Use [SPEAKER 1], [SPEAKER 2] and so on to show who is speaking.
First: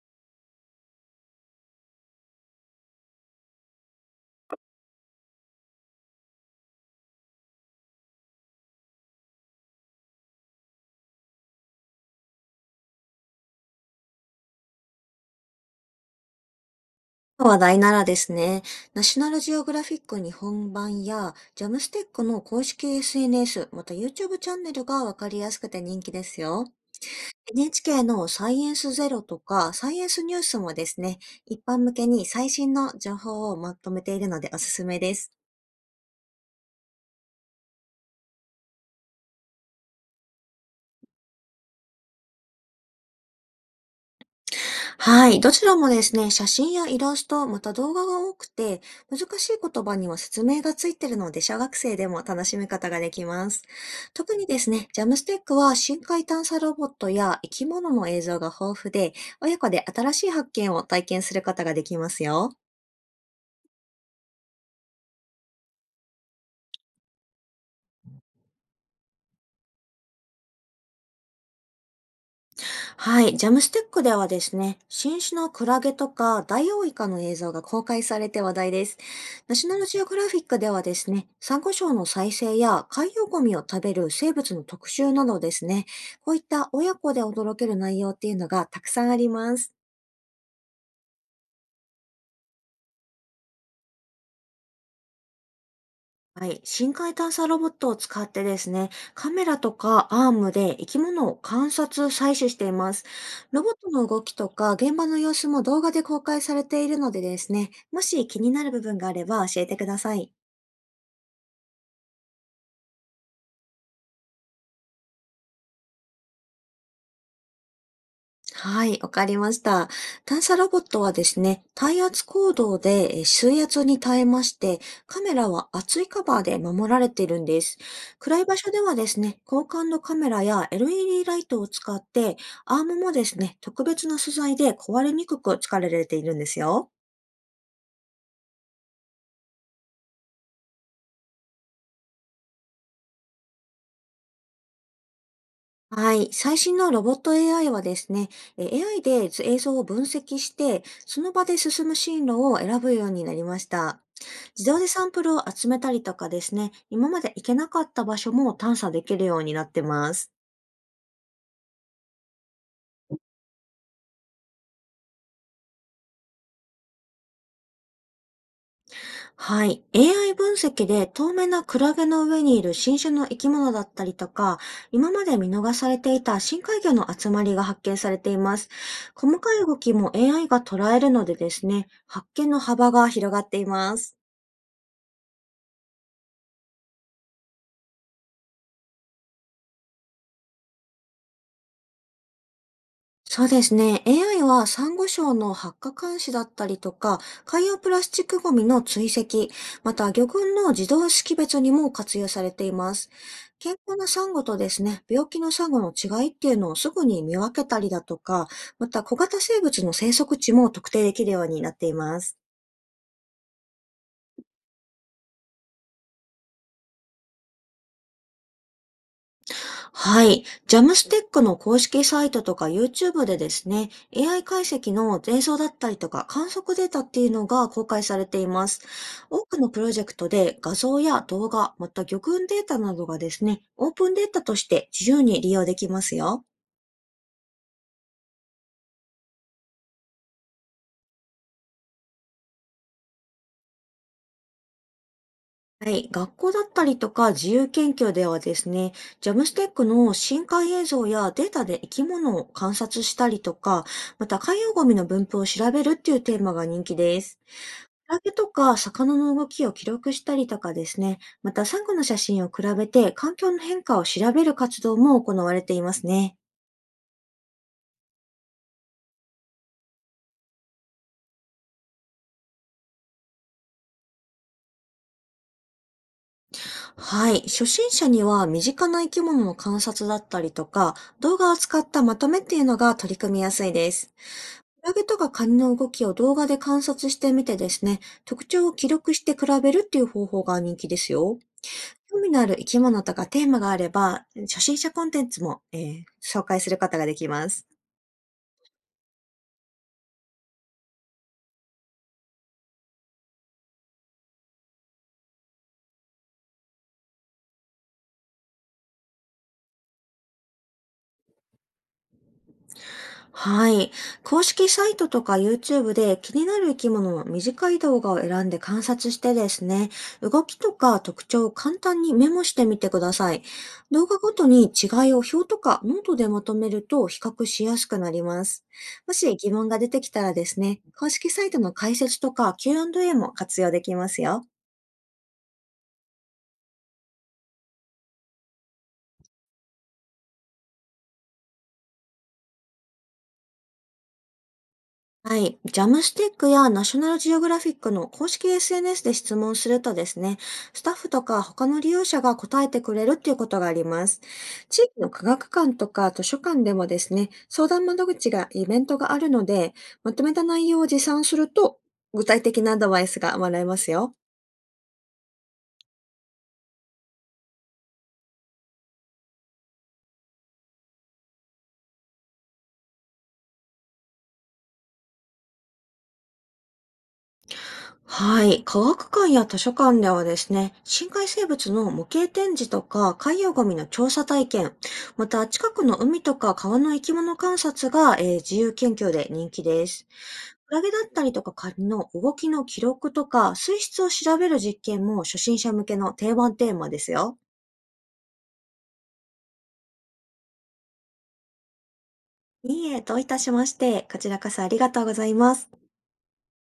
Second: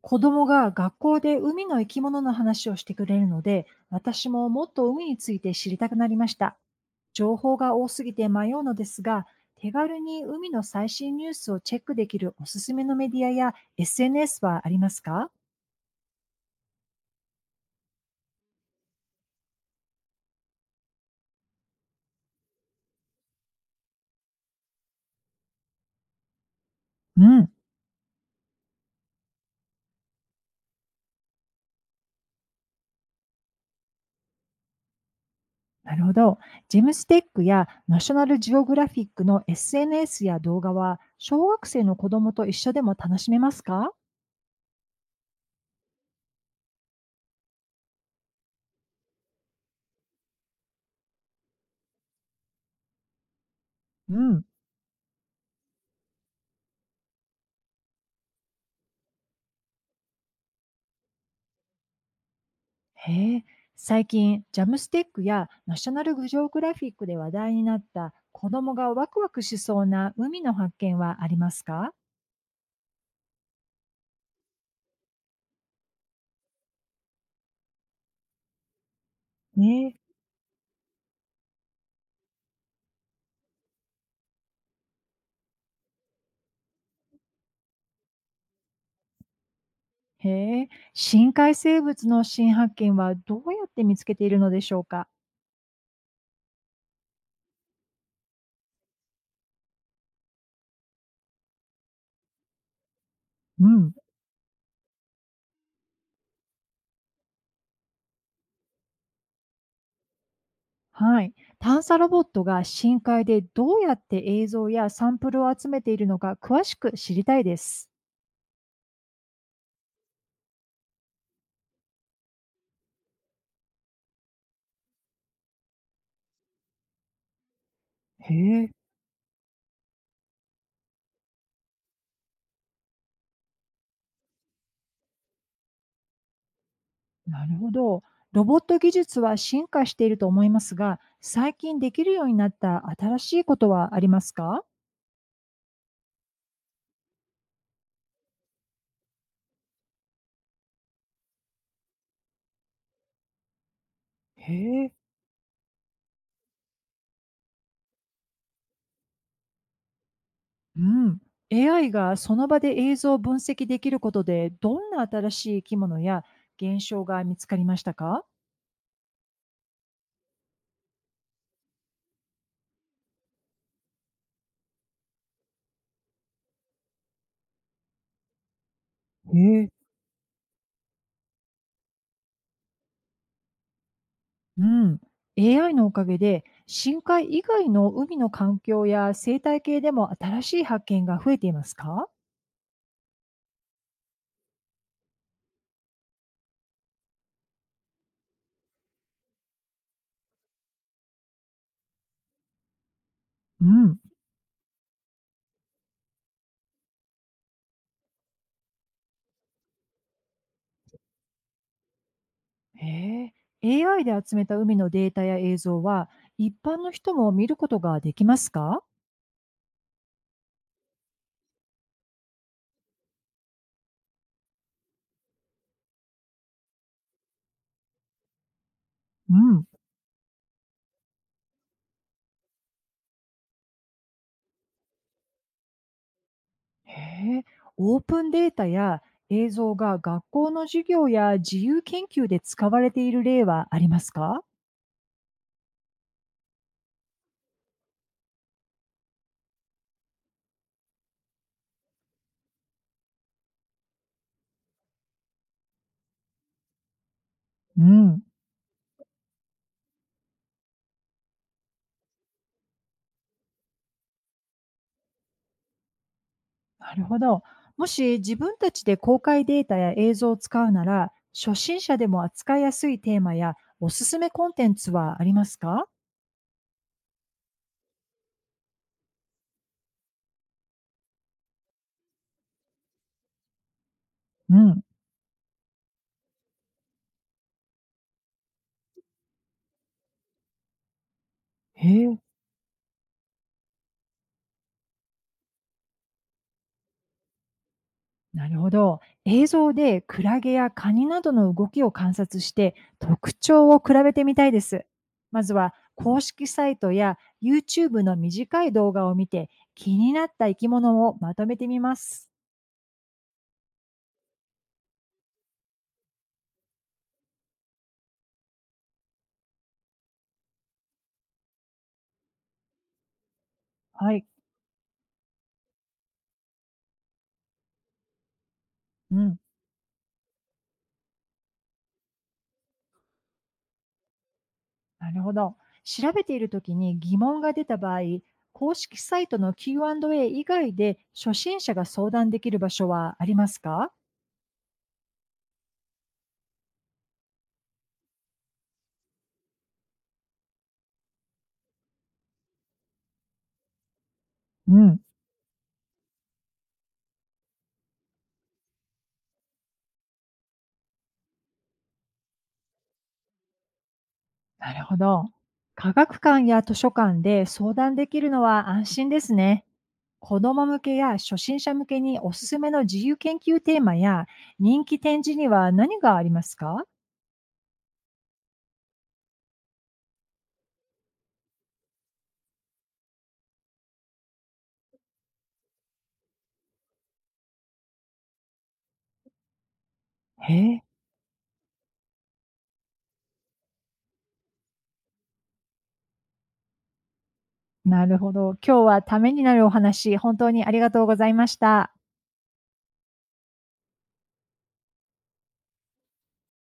[SPEAKER 1] 子供が学校で海の生き物の話をしてくれるので、私ももっと海について知りたくなりました。情報が多すぎて迷うのですが、手軽に海の最新ニュースをチェックできるおすすめのメディアや SNS はありますか？
[SPEAKER 2] 話題ならですね、ナショナルジオグラフィック日本版や、ジャムステックの公式 SNS、また YouTube チャンネルがわかりやすくて人気ですよ。
[SPEAKER 1] うん、
[SPEAKER 2] NHK のサイエンスゼロとか、サイエンスニュースもですね、一般向けに最新の情報をまとめているのでおすすめです。
[SPEAKER 1] なるほど。ジェムステックやナショナルジオグラフィックの SNS や動画は、小学生の子供と一緒でも楽しめますか？
[SPEAKER 2] はい。どちらもですね、写真やイラスト、また動画が多くて、難しい言葉には説明がついているので、小学生でも楽しみ方ができます。
[SPEAKER 1] う
[SPEAKER 2] 特
[SPEAKER 1] ん。
[SPEAKER 2] にですね、ジャムスティックは深海探査ロボットや生き物の映像が豊富で、親子で新しい発見を体験することができますよ。
[SPEAKER 1] へえ、最近、ジャムスティックやナショナルグジオグラフィックで話題になった子供がワクワクしそうな海の発見はありますか？
[SPEAKER 2] はい、ジャムステックではですね、新種のクラゲとかダイオウイカの映像が公開されて話題です。ナショナル
[SPEAKER 1] ねえ。
[SPEAKER 2] ジオグラフィックではですね、サンゴ礁の再生や海洋ゴミを食べる生物の特集などですね、こういった親子で驚ける内容っていうのがたくさんあります。
[SPEAKER 1] へえ、深海生物の新発見はどうやって見つけているのでしょうか？
[SPEAKER 2] はい。深海探査ロボットを使ってですね、カメラとかアームで生き物を観察、採取しています。ロ
[SPEAKER 1] う
[SPEAKER 2] ボット
[SPEAKER 1] ん。
[SPEAKER 2] の動きとか現場の様子も動画で公開されているのでですね、もし気になる部分があれば教えてください。
[SPEAKER 1] はい。探査ロボットが深海でどうやって映像やサンプルを集めているのか詳しく知りたいです。
[SPEAKER 2] はい、わかりました。探査ロボットはですね、耐圧行動で水圧に耐えまして、カメラは厚いカバーで守られているんです。
[SPEAKER 1] へ
[SPEAKER 2] 暗い場所
[SPEAKER 1] え。
[SPEAKER 2] ではですね、交換のカメラや LED ライトを使って、アームもですね、特別な素材で壊れにくく作られているんですよ。
[SPEAKER 1] なるほど。ロボット技術は進化していると思いますが、最近できるようになった新しいことはありますか？
[SPEAKER 2] はい。最新のロボット AI はですね、AI で図映像を分析して、その場で進む進路を選ぶようになりました。
[SPEAKER 1] へ
[SPEAKER 2] 自動で
[SPEAKER 1] え、
[SPEAKER 2] サンプルを集めたりとかですね、今まで行けなかった場所も探査できるようになってます。
[SPEAKER 1] うん。AI がその場で映像を分析できることで、どんな新しい生き物や現象が見つかりましたか？
[SPEAKER 2] はい。AI 分析で透明なクラゲの上にいる新種の生き物だったりとか、今まで見逃されていた深海魚の集まりが発見されています。
[SPEAKER 1] へ
[SPEAKER 2] 細かい
[SPEAKER 1] え、
[SPEAKER 2] 動きも AI が捉えるのでですね、発見の幅が広がっています。
[SPEAKER 1] うん。AI のおかげで、深海以外の海の環境や生態系でも新しい発見が増えていますか？
[SPEAKER 2] そうですね。AI はサンゴ礁の発火監視だったりとか、海洋プラスチックゴミの追跡、また魚群の自動識別にも活用されています。
[SPEAKER 1] う
[SPEAKER 2] 健康
[SPEAKER 1] ん。
[SPEAKER 2] なサンゴとですね、病気のサンゴの違いっていうのをすぐに見分けたりだとか、また小型生物の生息地も特定できるようになっています。
[SPEAKER 1] へえ、AI で集めた海のデータや映像は、一般の人も見ることができますか？
[SPEAKER 2] はい。ジャムスティックの公式サイトとか YouTube でですね、AI 解析の映像だったりとか観測データっていうのが公開されています。
[SPEAKER 1] う
[SPEAKER 2] 多く
[SPEAKER 1] ん、
[SPEAKER 2] のプロジェクトで画像や動画、また魚群データなどがですね、オープンデータとして自由に利用できますよ。
[SPEAKER 1] へえ、オープンデータや映像が学校の授業や自由研究で使われている例はありますか？
[SPEAKER 2] はい。学校だったりとか自由研究ではですね、ジャムステックの深海映像やデータで生き物を観察したりとか、また海洋ゴミの分布を調べるっていうテーマが人気です。
[SPEAKER 1] う
[SPEAKER 2] クラ
[SPEAKER 1] ん。
[SPEAKER 2] ゲとか魚の動きを記録したりとかですね、またサンゴの写真を比べて環境の変化を調べる活動も行われていますね。
[SPEAKER 1] なるほど。もし自分たちで公開データや映像を使うなら、初心者でも扱いやすいテーマやおすすめコンテンツはありますか？
[SPEAKER 2] はい。初心者には身近な生き物の観察だったりとか、動画を使ったまとめっていうのが取り組みやすいです。
[SPEAKER 1] うん。
[SPEAKER 2] クラゲとかカニの動きを動画で観察してみてですね、特徴を記録して比べるっていう方法が人気ですよ。
[SPEAKER 1] へえ。
[SPEAKER 2] 興味のある生き物とかテーマがあれば、初心者コンテンツも、紹介することができます。
[SPEAKER 1] なるほど。映像でクラゲやカニなどの動きを観察して特徴を比べてみたいです。まずは公式サイトや YouTube の短い動画を見て気になった生き物をまとめてみます。
[SPEAKER 2] はい。公式サイトとか YouTube で気になる生き物の短い動画を選んで観察してですね、動きとか特徴を簡単にメモしてみてください。動
[SPEAKER 1] は
[SPEAKER 2] 画
[SPEAKER 1] い。
[SPEAKER 2] ごとに違いを表とかノートでまとめると比較しやすくなります。も
[SPEAKER 1] う
[SPEAKER 2] し
[SPEAKER 1] ん、
[SPEAKER 2] 疑問が出てきたらですね、公式サイトの解説とか Q&A も活用できますよ。
[SPEAKER 1] なるほど。調べているときに疑問が出た場合、公式サイトの Q&A 以外で初心者が相談できる場所はありますか？
[SPEAKER 2] はい。ジャムスティックやナショナルジオグラフィックの公式 SNS で質問するとですね、スタッフとか他の利用者が答えてくれるっていうことがあります。
[SPEAKER 1] う
[SPEAKER 2] 地域
[SPEAKER 1] ん。
[SPEAKER 2] の科学館とか図書館でもですね、相談窓口がイベントがあるので、まとめた内容を持参すると具体的なアドバイスがもらえますよ。
[SPEAKER 1] なるほど。科学館や図書館で相談できるのは安心ですね。子ども向けや初心者向けにおすすめの自由研究テーマや人気展示には何がありますか？
[SPEAKER 2] はい。科学館や図書館ではですね、深海生物の模型展示とか海洋ゴミの調査体験、また近くの海とか川の生き物観察が、自由研究で人気です。
[SPEAKER 1] へ
[SPEAKER 2] クラ
[SPEAKER 1] え。
[SPEAKER 2] ゲだったりとかカニの動きの記録とか水質を調べる実験も初心者向けの定番テーマですよ。
[SPEAKER 1] なるほど。今日はためになるお話、本当にありがとうございました。
[SPEAKER 2] いいえ、どういたしまして、こちらこそありがとうございます。